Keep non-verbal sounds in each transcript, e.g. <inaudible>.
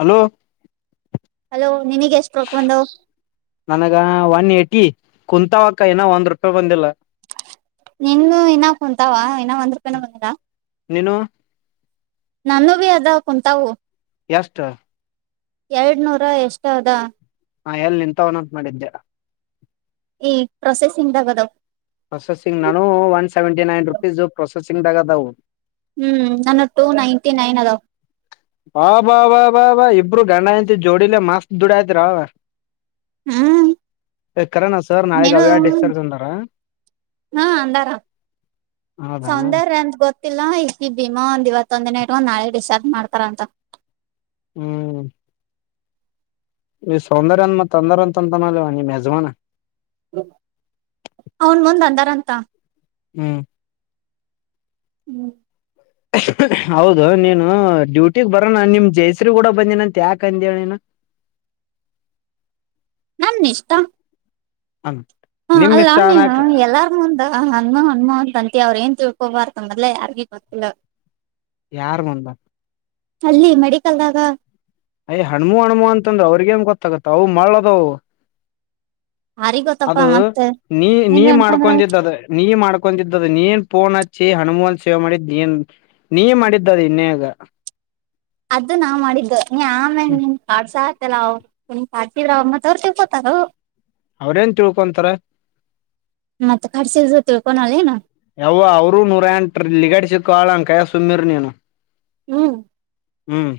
Hello hello ನಿನಗ್ ಎಷ್ಟ್ ರೊಕ್ಕ ಬಂದವ್ ನನಗ ಒನ್ ಏಯ್ಟಿ ಕುಂತಾವಕ್ಕ ಏನ ಒಂದ್ ರೂಪಾಯಿ ಬಂದಿಲ್ಲ ನಿನ್ನ ಇನ್ನ ಕುಂತಾವ ಇನ್ನ ಒಂದುರುಪಾಯಿನು ಬಂದಿಲ್ಲ ನೀನು ನಾನು ಬಿ ಅದ ಕುಂತವು ಎಷ್ಟು ಎರಡ್ ನೂರ ಎಷ್ಟಅದಾ ಹಾ ಎಲ್ಲಿ ನಿಂತವನಂತ ಮಾಡಿದ್ದ್ಯ ಈ ಪ್ರೊಸೆಸಿಂಗ್ ಗ್ದಾದಾವ್ ಪ್ರೊಸೆಸಿಂಗ್ ನಾನು ಒನ್ ಸೆವೆಂಟಿ ನೈನ್ ರುಪೀಸ್ಸು ಪ್ರೊಸೆಸಿಂಗ್ದಾಗ ಅದವು ಹ್ಮ್ ನಾನ ಟೂ ನೈಂಟಿ ನೈನ್ ಅದಾವ ಬಾ ಬಾ ಬಾ ಬಾ ಬಾ ಇಬ್ರು ಗಂಡ ಹೆಂಡ್ತಿ ಜೋಡಿಲೆ ಮಸ್ತ್ ದುಡಯತ್ರ ಹ್ಮ್ <inaudible> ಎ ಕರನಾ ಸರ್ ನಾಳೆಗ್ ನೀನು ಅವ್ಯ ಡಿಸ್ಚಾರ್ಜ್ ಅಂದಾರ ಹಾ ಅಂದಾರ ಹೌದಾ ಸೌಂದರ್ಯ ಅಂತ ಗೊತ್ತಿಲ್ಲ ಈ ಭೀಮಾ ಅಂದ್ ಇವತ್ತು ಇವತ್ತೊಂದಿನ ಇಟ್ ಒಂದ್ ನಾಳೆ ಡಿಸಾರ್ಜ್ ಮಾಡ್ತಾರ ಅಂತ ಹ್ಮ್ ಈ ಸೌಂದರ್ಯ <unintelligible> ತೊಂದರೆ ಅಂತಂತ ನೀಮ್ ಯಜಮಾನ ಅವನ್ ಮುಂದ್ ಅಂದಾರಂತ ಹ್ಮ್ ಹ್ಮ್ ಹೌದು ನೀನು ಡ್ಯೂಟಿಗ್ ಬರೋ ನನ್ ನಿಮ್ ಜೈಸ್ರಿ ಕೂಡ ಬಂದನಂತ ಯಾಕ ಅಂದ ನೀನು <inaudible> ನನ್ನಿಷ್ಟ ಅ ಹಾ ನಿಮ್ ಅಲ್ಲ ಇಷ್ಟ ನೀನು ಅನಕ್ ಎಲ್ಲಾರು ಮುಂದ್ ಹನ್ಮ ಹನ್ಮ ಅಂತ್ ಅವ್ರ್ ಏನ್ ತಿಳ್ಕೊಬಾರ್ದ್ ಮೊದ್ಲೆ ಯಾರಿಗೆ ಗೊತ್ತಿಲ್ಲ ಯಾರ್ ಮುಂದ ಅಲ್ಲಿ ಮೆಡಿಕಲ್ದಾಗ ಅಯ್ ಹಣ್ಮು ಹಣ್ಮು ಅಂತಂದ್ರ ಅವ್ರಿಗೇನ್ ಗೊತ್ತಾಗತ್ತ ಅವು ಮಾಡ್ದವು ಯಾರಿಗ್ ಗೊತ್ತಪ್ಪ ಅದು ಮತ್ತ ನೀ ನೀ ಏನ್ ಅನ್ಕೊಂಡ್ರ ಮಾಡ್ಕೊನ್ ದಿದ್ ಅದು ನೀ ಮಾಡ್ ಕುಂತಿದ್ ಅದು ನೀನ್ ಪೋನ್ ಹಚ್ಚಿ ಹನುಮ್ ಸೇವ್ ಮಾಡಿದ್ ನೀನ್ ನೀ ಮಾಡಿದ್ ಇನ್ಯಾಗ ಅದು ನಾವ್ ಮಾಡಿದ್ದು ನೀ ಆಮೇಲೆ ನೀನ್ ಕಾಡ್ಸಾ <unintelligible> ಲ್ಲ ಪಾತರಮ್ಮ ಅವರು ತ ಹೋತಾರ ಅವ್ರೇನ್ ತಿಳ್ಕೊಂತಾರ ಮತ್ ಕಾಡ್ಸಿದ್ರು ತಿಳ್ಕೊನಲ್ಲೇನು ಯಾವ ಅವರು ನೂರ ಎಂಟ್ರಲೀಗಡ್ ಶಿಪ್ ಕಳಂಕಾಯ ಸುಮ್ನಿರ್ ನೀನು ಹ್ಮ್ ಹ್ಮ್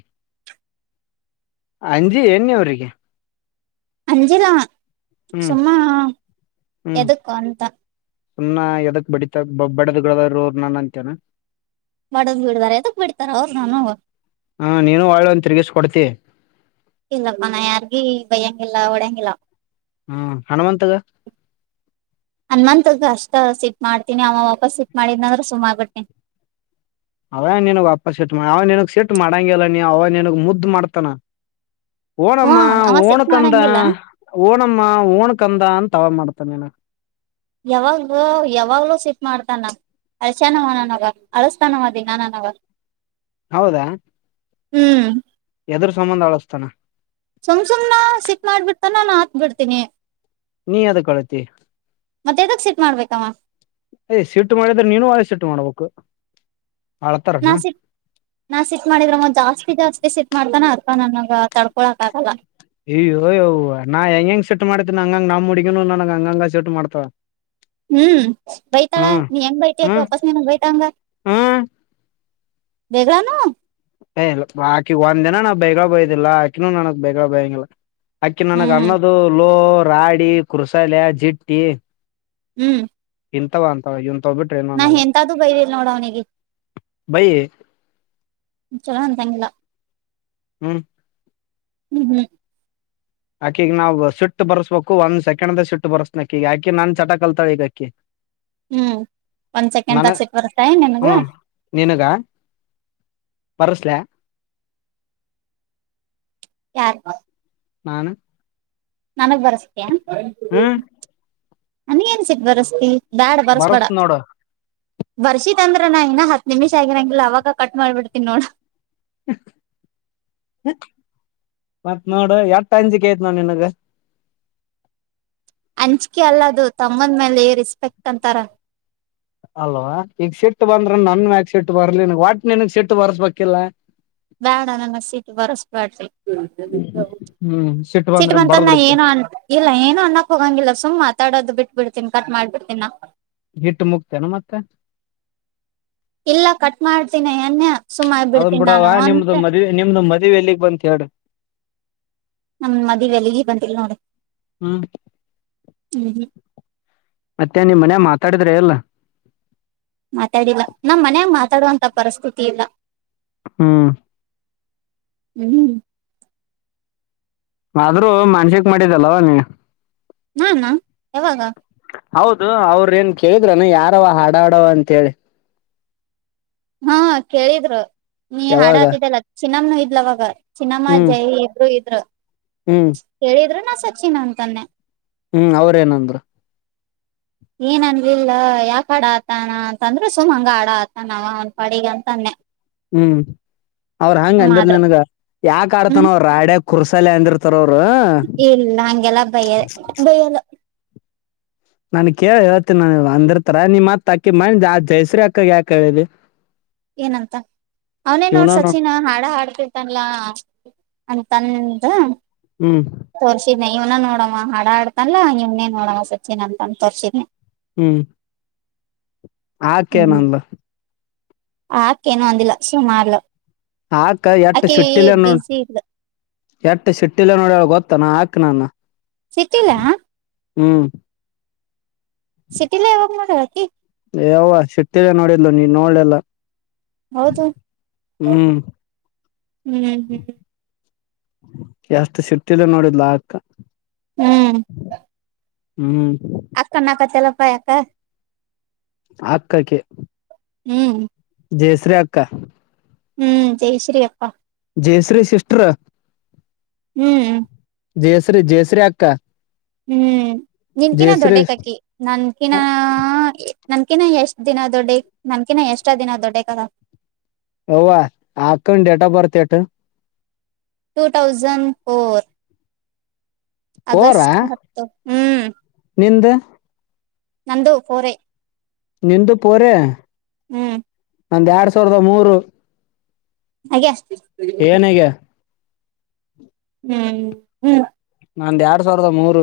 ಅಂಜಿ <unintelligible> ಅವ್ರರಿಗೆ ಅಂಜಿಲ ಹ್ಮ್ ಸುಮ್ಮ ಎದುಕ್ಕ ಅಂತ. ಸುಮ್ಮ್ ಎದಕ್ ಬಡಿತ ಬಬ್ಡ್ ದು ಬ್ರದರು ನನ್ ಅಂತಿನೆ. ಮಾಡೋದ್ ಬಿಡ್ದಾರ ಎದಕ್ ಬಿಡ್ತಾರ ಅವ್ರ ನಾನ್ ಹ ನೀನು ಒಳ್ಳೆ ಒಂದ ತಿರ್ಗಿಸ್ ಕೊಡ್ತಿ <unintelligible> ಬಯ್ಯಂಗಿಲ್ಲ ಒಡಂಗಿಲ್ಲ ಹ್ಮ್ ಹನುಮಂತಗ ತ ಮಾಡ್ತೀನಿ ಅವ ವಾಪಸ್ ಸಿಟ್ ಮಾಡಿದ್ನಂದ್ರೆ ಸುಮ್ನಾನಾಗ್ ಬಿಡ್ತಿನಿ. ಅವೇ ನಿನಗ್ ವಾಪಸ್ ಸಿಟ್ ಅವ ನಿನ್ಗ್ ಸಿಟ್ ಮಾಡಂಗೆಲ್ಲ ನೀ ಅವ ನಿನ್ಗ್ ಮುದ್ದು ಮಾಡ್ತಾನ. ಹ್ಮ ಓಣಮ್ಮ ಅವ ಓಣು ಸಿಟ್ ಕಂದ ಮಾಡಂಗಿಲ್ಲ ಓಣಮ್ಮ ಓಣು ಕಂದ ಅಂ <unintelligible> ಮಾಡ್ತಾನೆನ ಯಾವಾಗ್ ಬ್ರೊ ಯಾವಾಗ್ಲೂ ಸಿಟ್ ಮಾಡ್ತಾನ ಅಳಶಾನವ ನನಗ ಅಳಸ್ತಾನವ ದಿನಾ ನನಗ. ಹೌದಾ ಹ್ಮ್ ಎದ್ರು ಸಂಬಂಧ ಅಳ್ಸ್ತಾನ. ಸುಮ್ ಸುಮ್ನ ಸಿಕ್ ಮಾಡ್ಬಿಡ್ತಾನ ನಾನ್ ಹತ್ ಬಿಡ್ತೀನಿ. ನೀ ಎದಕ್ ಅಳ್ತಿ. ಮತ್ತೆದಕ್ ಸಿಟ್ ಮಾಡ್ಬೇಕಮ್ಮ ಯ್ ಸೀಟ್ಟು ಮಾಡಿದ್ರೆ ನೀನು ಅದೆ ಸೀಟ್ ಮಾಡ್ಬೇಕು. ಅಳ್ತಾರನ ನಾ ಸಿ ನಾ ಸಿಟ್ ಮಾಡಿದ್ರವ ಜಾಸ್ತಿ ಜಾಸ್ತಿ ಸಿ. ಮಾಡ್ತಾನ <unintelligible> ತಡ್ಕೊಳಕ್ ಆಗಲ್ಲ ಎ ಯವ ಯವ್ವ ನಾ ಹೆಂಗ ಹೆಂಗ್ ಸಿಟ್ ಮಾಡ್ತೀನ ಹಂಗಂಗ್ ನಮುುಡ್ಗಿನು ನನ್ಗ ಹಂಗಂಗ ಸಿಟ್ ಮಾಡ್ತಳ. ಹ್ಮ್ ಬೈತಾಳ ನೀ ಹೆಂಗ್ ಬೈತ ಹ್ಮ್ ವಾಪಸ್ನಂಗ್ ಬೈದಾಂಗ. ಹ್ಮ್ ಬೇಗಾನು ಏ ಇಲ್ಲ ಆಕಿ ಒಂದಿನ ನಾವ್ ಬೇಗ ಬೈದಿಲ್ಲಾ ಆಕಿನೂ ನನಗ್ ಬೇಗ ಬಯಂಗಿಲ್ಲ. ಅಕಿ ನನಗ್ ಹ್ಮ್ ಅನ್ನದು ಲೋ ರಾಡಿ ಕೃಸಲ ಜಿಟ್ಟಿ. ಹ್ಮ್ ಇಂತವ ಅಂತವ ಇಂತವ್ ಬಿಟ್ರೆ ಏನು ನಾ ಅನ್ನಲ್ಲ ಎಂತದು ಬೈದಿಲ್ ನೋಡ್ ಅವ್ನಿಗೆ. ಬೈ <unintelligible> ಹ್ಮ್ ಹ್ಮ್ ಹ್ಮ್ ಆಕಿಗ್ ನಾವು ಸಿಟ್ಟು ಬರ್ರ್ಸಬೇಕು ಒಂದ್ ಸೆಕೆಂದ್ಗ್ ಸ ಸಿಟ್ಟು ಬರ್ಸುತಿನಿ ಅಕಿಗ್ ಅಕಿ ನಾನ್ ಚಟ ಕಲ್ತಾಳ್ ಈಗ ಅಕಿ. ಹ್ಮ್ ಒಂದ್ ಸೆಕೆಂಡಾಂಗ್ ಸಿಗ್ಬೊದ ಟೈ ನಿಮ್ಗ ಬರುಸ್ಲ ಯಾರ್ ನಾನೆ ನನಗ್ ಬರ್ಸ್ತ್ಯ ಹ್ಮ್ ನನಗ್ ಎನ್ ಸಟ್ಬಸ್ತಿ. ಬ್ಯಾಡ್ ಬರ್ಸ್ಬೇಡ. ಬರ್ಸ್ ನೋಡು ಬರ್ಷಿದ ಅಂದ್ರ ನಾ ಇನ್ನ ಹತ್ತು ನಿಂಮ್ಷ ಆಗಿರಂಗಿಲ್ಲ ಅವಾಗ ಕಟ್ ಮಾಡ್ಬಿಡ್ತೀನಿ ನೋಡ <unintelligible> ಮತ್ನೊಡು ಎಟ್ ಅಂಜಿಕೆ ಆತ ನಿನ್ಗೆ. ಅಂಜಿಕೆ ಅಲ್ಲದು ತಮ್ಮನ್ ಮೇಲೆ ರೆಸ್ಪೆಕ್ಟ್ ಅಂತಾರ. ಅಲ್ವಾ ಈಗ ಶಿಟ್ಟು ಬಂದ್ರ ನನ್ ಮ್ಯಾಕ್ ಶೆಟ್ಟು ಬರ್ಲಿ ವಾಟ್ ನನ್ಗ್ ಶೆಟ್ಟು ಬರ್ಸ್ಬೇಕಿಲ್ಲ. ಬ್ಯಾಡ ನನ್ನಗ್ ಸೀಟ್ ಬರಸ್ಬ್ಯಾಡ್ರಿ. ಹ್ಮ್ ಸಿಟ್ಟು ಸಿಟ್ ಬಂದ್ರ ಬಂತಾ ಬಡದ್ ಬಿಡಕ್ಕೆ ಏನು ಅ ಇಲ್ಲ ಏನು ಅನ್ನಕ್ ಹೋಗಂಗಿಲ್ಲ ಸುಮ್ ಮಾತಾಡೋದು್ ಬಿಟ್ ಬಿಡ್ತೀನ್ ಕಟ್ ಮಾಡ್ಬ ಬಿಡ್ತೀನ್ ನ ಹಿಟ್ಟು ಮುಗ್ತೇನು ಮತ್ತೆ ಇಲ್ಲ ಕಟ್ ಮಾಡ್ತೀನಿ ಅನ್ನೆ ಸುಮ್ ಅವನ್ ಆಗ್ಬಿಡ್ತೀನಿ ಬಿಡವ ನಾನು ನಿಮ್ದು ಅಂತ ಮದು ನಿಮ್ದು ಮದವೆ ಎಲ್ಲಿಗ್ ಬಂತ ಹೇಳ್ರಿ - - <inaudible> ನಮ ಮದ್ವೆದಲ್ಲಿ ಬಂದಿಲ್ಲ ನೋಡು ಹ್ಮ್ ಹ್ಮ್ ಮತ್ತೆ ನಿಮ್ಮ್ ಮನ್ಯಲಿ ಮಾತಾಡಿದ್ರೆ ಎಲ್ಲ ಮಾತಾಡಿಲ್ಲ ನಮ್ ಮನ್ಯಾಗ ಮಾತಾಡುವಂತ ಪರಿಸ್ಥಿತಿ ಇಲ್ಲ ಹ್ಮ್ ಹ್ಮ್ ಆದ್ರೂ ಮನ್ಸಿಕ್ ಮಾಡಿದಲ್ಲವಾ ನೀ ನಾನಾ ಯಾವಾಗ ಹೌದು ಅವ್ರ ಏನ್ ಕೇಳಿದ್ರನು ಯಾರವ ಹಾಡುಹಡವ ಅಂತ ಹೇಳಿ ಹಾ ಕೇಳಿದ್ರು ನೀ ಯಾವಾಗ ಹಾಡಹತಿದ್ದಲ್ಲ ಚಿನಮ್ನನು ಇದ್ಲು ಅವಾಗ ಚಿನ್ನಮ್ಮ ಹ್ಮ್ ಜೈ ಇಬ್ರು ಇದ್ರು ಹ್ಮ್ ಕೇಳಿದ್ರು ನಾ ಸಚಿನ್ ಅಂತತಂದೆ ಹ್ಮ್ ಅವ್ರೇಏನಂದ್ರು ಏನ್ ಅನ್ಲಿಲ್ಲ ಯಾಕ ಹಾಡಾತಾನ ಅಂತಂದ್ರು ಸುಮ್ ಹಂಗ ಹಾಡ ಆತಾನ ಅವನಾ ಪಾಡಿಗೆ ಅಂತಾನೆ ಹ್ಮ್ ಅವ್ರ ಹಂಗ ಸುಮ್ ಆದ್ರ ಅಂದರ್ಲನ್ಗ ಯಾಕ ಆಡ್ತಾನ ಹ್ಮ್ ಅವ ರಾಡೇ ಕೂರಸಲೇ ಅಂದಿರ್ತಾರ್ ಅವ್ರು ಇಲ್ಲ ಹಗೆಲ್ಲ ಬಯ ಬಯ್ಯಲ್ಲ ನನ್ ಕೇಳಿ ಹೇಳ್ತ್ತಿನಿ ನ ಅಂದ್ರತರ ನಿ ಮತ್ ಹಾಕಿನೀ ಹೆಸರಕ್ಕಾ ಯಾಕ ಹೇಳಿದಿ ಏನಂತ ಅವನೇ ನೋಡ್ ಇವ್ನನು ಸಚಿನ್ ಹಾಡ ಹಾಡ್ತಿರ್ತನ್ಲಾ ಅಂತಂದ ಹ್ಮ್ ತೋರ್ಸಿದನೆ ಇವ್ನ ನೋಡಮ್ಮ ಹಡಾ ಆಡ್ತಲ್ಲ ಇವ್ನೇ ನೋಡಮ್ಮ ಸಚಿನ್ ಅಂತನ್ ತೋರ್ಸಿದನೆ ಹ್ಮ್ ಆಕೆ ಹ್ಮ್ ಏನಂದ್ಲು ಆಕೇನು ಅಂದಿಲ್ಲ ಸುಮಲದ್ಲು ಆಕ ಎಟ್ಟು ಸಿಟ್ಟಿಲ್ಲ ನೋಡ್ ಬಿಸಿ ಇದ್ಲು ಎಟ್ಟ ಸಿಟ್ಟಿಲಿಲ್ಲ ನೋಡು ಗೊತೇನ ಹಾಕ್ ನಾನ ಸಿಟ್ಟಿಲ್ಲ ಹ್ಮ್ ಸಿಟ್ಟಿಲ್ಲ ಈವಾಗ ನೋಡು ಆಕಿ ಹೇ ಯವ್ವ ಸಿಟ್ಟಿದೆ ನೋಡಿಲು ನೀವ ನೋಡ್ಲೆಲ್ಲ ಹೌದು ಹ್ಮ್ ಹ್ಮ್ ಎಷ್ಟು ಸಿಟ್ಟಿಹಿಂದ ನೋಡಿದ್ಲಾ ಆ ಅಕ್ಕ ಹ್ಮ್ ಹ್ಮ್ ಅಕ್ಕ ಅಣ್ಣಾಕತೀಯಾಲಪ್ಪ ಯಾಕ ಆತಆಕ್ಕಿ ಹ್ಮ್ ಜಯಸ್ರೀ ಅಕ್ಕ ಹ್ಮ್ ಜಯಶ್ರೀ ಅಕ್ಕ ಜಯಶ್ರೀ ಸಿಸಿಸ್ಟರ್ ಹ್ಮ್ ಜಯಶ್ರೀ ಜಯಶ್ರೀ ಅಕ್ಕ ಹ್ಮ್ ನಿನ್ಕಿನ ಜಯಶ್ರೀ ದೊಡ್ಡಕಕ್ಕಿ ನನ್ಕಿನ ಅ- ನನ್ಕಿನ ಎಷ್ಟ್ ದಿನ ದೊಡ್ಡ ನನ್ಕಿನ ಎಷ್ಟ ದಿನ ದೊಡ್ಡಕಳ ಅವ್ವ ಹಾ ಅಕ್ಕಂದು date of birth at two thousand four August ಹತ್ತು ಹ್ಮ್ ನಿಂದ್ ನಂದು ಫೋರ್ ನಿಂದು ಫೋರ್ ಹ್ಮ್ ಒಂದ ಎರಡ್ ಸಾವಿರದ ಮೂರು ಹಾಗೆ ಅ ಏಏನಗೆ ಹ್ಮ್ ಹ್ಮ್ ನಂದ ಎರಡ್ ಸಾವಿರದ ಮೂರು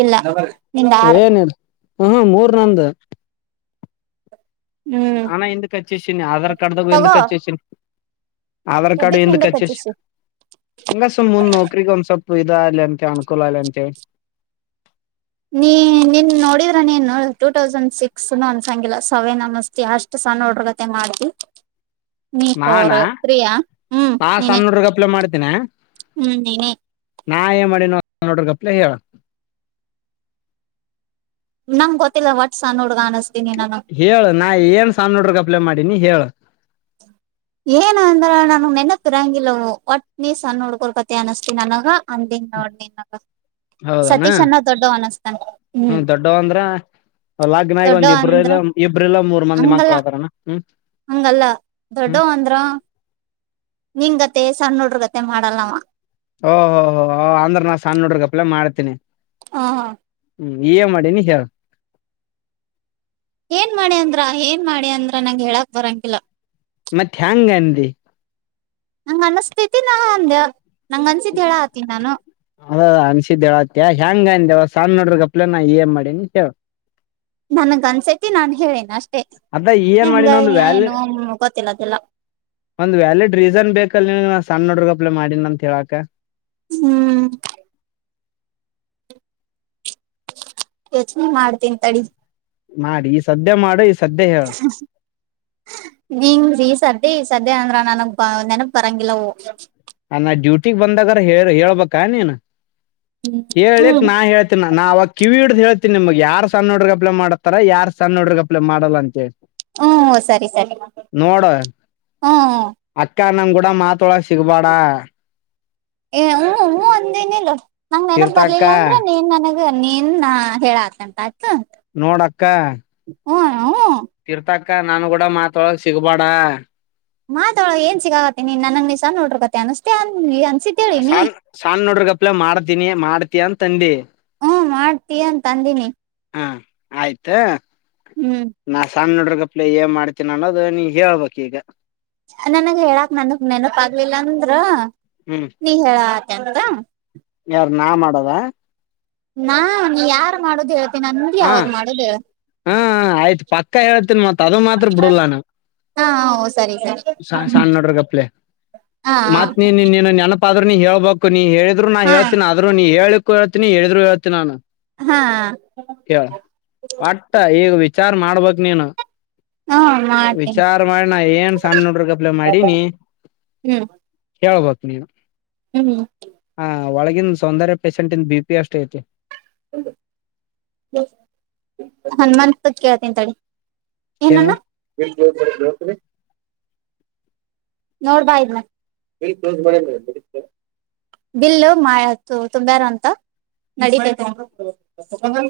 ಇಲ್ಲ ನಿಂಗ ಆರು ಹ ಮೂರ್ ನಂದ ಹ್ಮ್ ನಾನ ಎಂದಕಚ್ಚಸನಿ ಆಧಾರ್ ಕಾರ್ಡ್ಗ ತಗೋ ಎಂದಕಚ್ಚಸನಿ ಆಧಾರ್ ಕಾರ್ಡ್ ಎದಕ್ ಎಿಂದ ಹಿಂದಕ್ ಕಚ್ಚ ಹಚ್ಚಿಸಿ ಹಂಗ ಸ ಮುಂದ್ ನೋಕ್ರಿಗೆ ಒಂದ್ ಸ್ವಲ್ಪ ಸದಲ್ಲಂತ ಅನುಕೂಲ ಆಲ್ಲಂತೆ ನೀ ನೀನ್ ನೋಡಿದ ನೀನು ಟೂ ತೌಸಂಡ್ ಸಿಕ್ಸ್ ಅಂದಸಂಗಿಲ್ಲ ಸವೇ ನ ಮಸ್ತಿ ಅಷ್ಟ್ ಸ ನೋಡ್ರಗತೆ ಮಾಡ್ತಿ ನಾನ ನೀಫೋರು ತ್ರಯಾ ಹ್ಮ್ ನೀನ ಿನ <unintelligible> ಹ್ಮ್ ನೀನ ನಾ ಏನ್ ಮಾಡಿನ ನೋಡ್ರ ಕಪ್ಲೆ ಹೇಳ ನಮ್ ಗೊತ್ತಿಲ್ಲ ವಟ್ಸ ನೋಡ್ಗ ಅ ಹೇಳ ನಾ ಏನ್ ಸಾಮೋಡ್ರ ಕಪ್ಲ ಮಾಡಿನಿ ಹೇಳ ಏನ ಅಂದ್ರ ನನ್ಗ್ ನೆನತ್ತಿರಂಗಿಲ್ಲವು ಒಟ್ ನೀ ಸಣ ನೋಡ್ಕೊಳ್ಕತಿ ಅನಸ್ನನಗ ಅಂದಿನ್ ನೋಡ್ ನೀನ್ಗ ಹೌದನಾ ಸತೀಶ್ ಅನ್ನೋ ದೊಡ್ಡ ಅನಿಸ್ತನ್ ಹ್ಮ್ ಲಗ್ನ ಆಗಿ ಒಂದ್ ದೊಡ್ಡವ ಇಬ್ರ ಅಂದ್ರ ಇಬ್ರಲ್ಲ ಮೂರ್ ಮಂದಿ ಹಂಗಲ್ಲ ಮಕ್ಕಳದಾರಣ್ಣ ಹ್ಮ್ ಹಂಗಲ್ಲ ಹ್ಮ್ ದೊಡ್ಡವ ಅಂದ್ರ ನಿಗತ್ತ ಸಣ್ಣ ನೋಡ್ರಗತ್ತ ಮೆ ಮಾಡಲ್ಲ ನಮ್ಮ ಓಹೋ ಹೋ ಅಂದ್ರ ನಾ ಸಣ್ಣ ಹುಡ್ರಗಪ್ಲೆ ಮಾಡ್ತೀನಿ ಹಾ ಹಾ ಹ್ಮ್ ಏ ಮಾಡಿ ನೀ ಹೇಳ ಏನ್ ಮಾಡಿ ಅಂದ್ರ ಏನ್ ಮಾಡಿ ಅಂದ್ರ ನಂಗ ಹೇಳಕ್ ಬರಂಗಿಲ್ಲ ಮತ್ತೆ ಹೆಮಯಾಂಗ ಅಂದಿ ನಂಗ ಅನಸ್ತತಿ ನ ಒಂದ ಅದ ಅನ್ಸಿದ್ದೇವತ್ಯ ಹೆಯಾಂಗ ದೇವಸ್ ಸ ನೋಡ್ರಗಪ್ಲಾನ ಇ ಎ ಮಾಡಿ ಕೇಳ ನನ್ಗ್ ಅನ್ಸತಿ ನಾನ್ ಹೇಳೇನ ಅಷ್ಟ ಅದ ಅ ಏನ್ ಹಂಗ ಮಾಡಿನ ಒಂದ್ ಏನು ವ್ಯಾಲಿಡ್ ಗೊತ್ತಿಲ್ಲದೆಲ್ಲ ಒಂದ್ ವ್ಯಾಲಿಡ್ ರೀಸನ್ ಬೇಕಲ್ ನಿನ್ಗೆ ನಾನ್ ಸಣ್ಣ ನೋಡ್ರಗ್ ಅಪ್ಲಮಾಡಿನ ಅಂತ ಹೇಳಾಕ ಹ್ಮ್ ಯೋಚನೆ ಮಾಡ್ತನ್ ತಡಿ ಮಾಡಿ ಈ ಸದ್ಯ ಮಾಡ ನೀಂಗ ರೀ ಸರ್ದಿ ಸದ್ಯ ಅಂದ್ರ ನನಗ್ ನೆನಪ ಬರಂಗಿಲ್ಲ ಅ ನಾ ಡ್ಯೂಟಿಗ್ ಬಂದಾಗರ ಹೇಳ ಹೇಳ್ಬ ನೀನ್ ಹ್ಮ್ ಹಕ್ ಹ್ಮ್ ನಾ ಹೇಳ್ತೇನ ನಾ ಅವಾಗ ಕಿವಿ ಹಿಡ್ದ ಹೇಳ್ತಿ ನಿಮ್ಗ್ ಯಾರ್ ಸಣ್ಣೋಡ್ರಗ್ ಅಪ್ಲ ಮಾಡ್ತಾರ ಯಾರ ಸಣ್ಣೋಡ್ರಗ್ ಅಪ್ಲ ಮಾಡಲ್ಲ ಅಂತ ಹೇಳಿ ಹ್ಮ ಸರಿ ಸರಿ ಹ್ಮ ಕಾರಣಂಗ್ ಕೂಡ ಮಾತೊಳ ಸಿಗಬೇಡ ಏ ಹ್ಮೂ ಹೂ ಒಂದನಿಲ್ಲ ನಂಗ ನೆನಪ ತೀರ್ಥಕ್ಕ ಬರ್ಲಿಲ್ಲ ಅಂದ್ರ ನೀನ್ ನನಗ ನೀನ್ ಹೇಳಾಕಂತ ಆಯ್ತು ನೋಡಕ್ಕ ಹ್ಮ್ ಹ್ಮ್ ಅಕ್ಕ ನಾನು ಕೂಡ ಮಾತೊಳಗ್ ಸಿಗ್ಬೇಡ ಮಾತಾ ಒಳಗ್ ಏನ್ ಸಿಕ್ಕಾಗತ್ತ ನೀನ್ ನಂಗೆ ನಿಸ್ ನೋಡ್ರರು ಕತೆ ಅಸಸ್ತತೆ ಅ ಸ ಸಣ ನೋಡ್ರಗಪ್ಲ ಮಾಡ್ತೀನಿ ಮಾಡ್ತಯಂತ ತಂದಿ ಹ್ಮ ಮಾಡ್ತಿ ಅಂತ ಅಂದಿನಿ ಹಾ ಆಯ್ತ ಹ್ಮ್ ನಾ ಸಣ್ಣ ಹುಡ್ಗೀರ್ ಆಗಪ್ಲೇ ಏನ್ ಮಾಡ್ತೀನ ಅನ್ನೋದು ನೀ ಹೇಳ್ಬೇಕ್ ಈಗ ನನ್ಗ ಹೇಳಾಕ್ ನನ್ಗ್ ನೆನಪ ಆಾಗಲಿಲ್ಲ ಅಂದ್ರ ನೀ ಹೇಳ ಎಂತ ಯಾರ ನಾ ಮಾಡೋದ ನಾ ನೀ ಯಾರು ಮಾಡುದ ಹ ಹಾ ಆಯ್ತು ಪಕ್ಕ ಹೇಳ್ತನ್ ಮತ್ತ ಅದು ಮಾತ್ರ ಬಿಡಲ್ಲ ನಾ ಹಾ ಸರಿ ಸರಿ ಸಣ್ಣ ಹುಡ್ಗೀರ್ ಆಗಪ್ಲೆ ಹಾ ಹಾ ಮತ್ ನೀನ್ನ್ನನು ನೆನಪ ಆದ್ರರು ನೀ ಹೇಳ್ಬೇಕು ನೀ ಹೇಳಿದ್ ನಾ ಹಾ ಹೇಳ್ತಿನಿ ಆದರು ನೀ ಹ ಹೇಳಳ್ಕ್ ಹೇಳ್ತಿನಿ ಹೇಳಿದ್ರುೇತೀನ ನಾನು ಹಾ ಹ ಕೇ ಒಟ್ಟ ಈಗ ವಿಚಾರ ಮಾಡ್ಬಕ್ ನೀನು ಹ್ಮ ಮಾಡ್ತೀನಿ ವಿಚಾರ ಮಾಡಣ ಏನ್ ಸಣ್ಣ ನೋಡ್ರಗಪ್ಲೆ ಮಾಡಿನಿ ಕೇಳ್ಬಕು ನೀವು ಹೂ ಒಳಗಿನನ್ ಸೌಂದರ್ಯ ಪೇಶೆಂಟ ಬಿ ಪಿ ಅಷ್ಟ ಐತಿ ಹನುಮಾನ್ತ್ ಕೇಳ್ತಿನಿ ತಡಿ ಏನ ಕೇಳ ಅಣ್ಣ <unintelligible> ನೋಡ್ಬಾ ಇದನ ಬಿಲ್ಲು ಮಾ ತುಂಬಾರ ಅಂತ ನಡೇತೆತಿ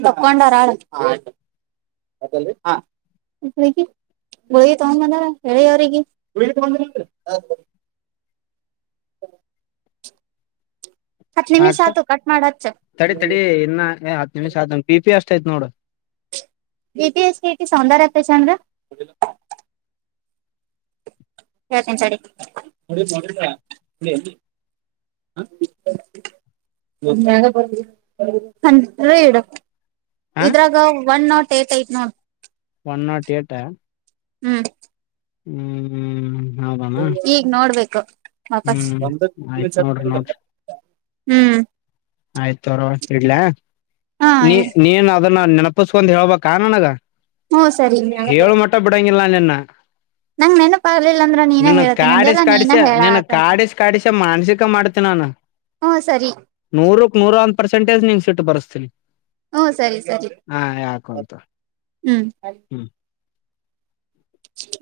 ತಕ್ಕೊಂಡರಳ ಗುಳಿಗೆ ತಗೊಂಡ್ ಬಂದಾರ ಹೇಳಿ ಅವ್ರಿಗೆ ಹ ಹ ಹ ಅಕ್ಕ ಆತು ಕಟ್ ಮಾಡ ಹಚ್ಚ ತಡಿ ತಡಿ ಇನ್ನ ಹತ್ತು ನಿಮಿಷ ಆದ ಪಿ ಪಿ ಎಷ್ಟ ಎಷ್ಟ ಆಯ್ತ್ ನೋಡ ತಿ ಎಸ್ಟ ಸೌಂದರ್ಯತ ಚಂದ್ರ ಹೇಳ್ತಿನಿ ತಾಡಿ ನಂಗೆ ಆವಾಗ್ಲೇ ಗೊತ್ತಾ ಇತ್ತು ಅಂದ್ರೆ ಇದು ಹ ಇದ್ರಾಗ ಒನ್ ನಾಟ್ ಏಟ್ ಐಟ್ ನೋಡಿ ಒನ್ ನಾಟ್ ಏಟ್ಾ ಹ್ಮ್ ಹೂ ಹೂ ಈಗ್ ನೋಡ್ಬೇಕು ವಾಪಸ್ ಹ್ಮ್ ಆಯ್ತ್ ನೋಡ್ರಿ ಹೂ ಆಯ್ತರ ತಾಗೋರ್ವ ಇಡ್ಲ ಹಾ ನೀ ನೀನ್ ಅದನ್ನ ನೆನಪಸ್ಕೊೊಂಡ್ ಹೇಳ್ಬ ಆ ನನಗ ಹ್ಮ ಸರಿ ಹೇಳ ಮಟ್ಟ ಬಿಡಂಗಿಲ್ಲ ನಿನ್ನ ನಂಗ್ ನೆನಪ ಆಗ್ಲಿಲ್ಲ ಅಂದ್ರ ನೀನ ನಿನ್ನ ಹೇಳ್ತೀನ ಕಾಡಿಸಿ ಅಂದೆಲ್ಲ ನೀನ ಕಾಡಿಸಿ ನೀನು ಹೇಳಾತಂತ ಕಾಡಿಸೀನೆ ಕಾಡಿಸ ಮಾನಸಿಕ ಮಾಡ್ತೀನ ಏನ ಹೂ ಸರಿ ನೂರಕ್ ನೂರ ಅಂದ ಪರ್ಸೆಟೇಜ್ ನಿ ಸಿಟ್ಟು ಬರ್ಸ್ತೀನಿ ಹ್ಮ ಸರಿ ಸರಿ ಹಾ ಹೇಳಕುಂತು ಹ್ಮ್ ಚುಚು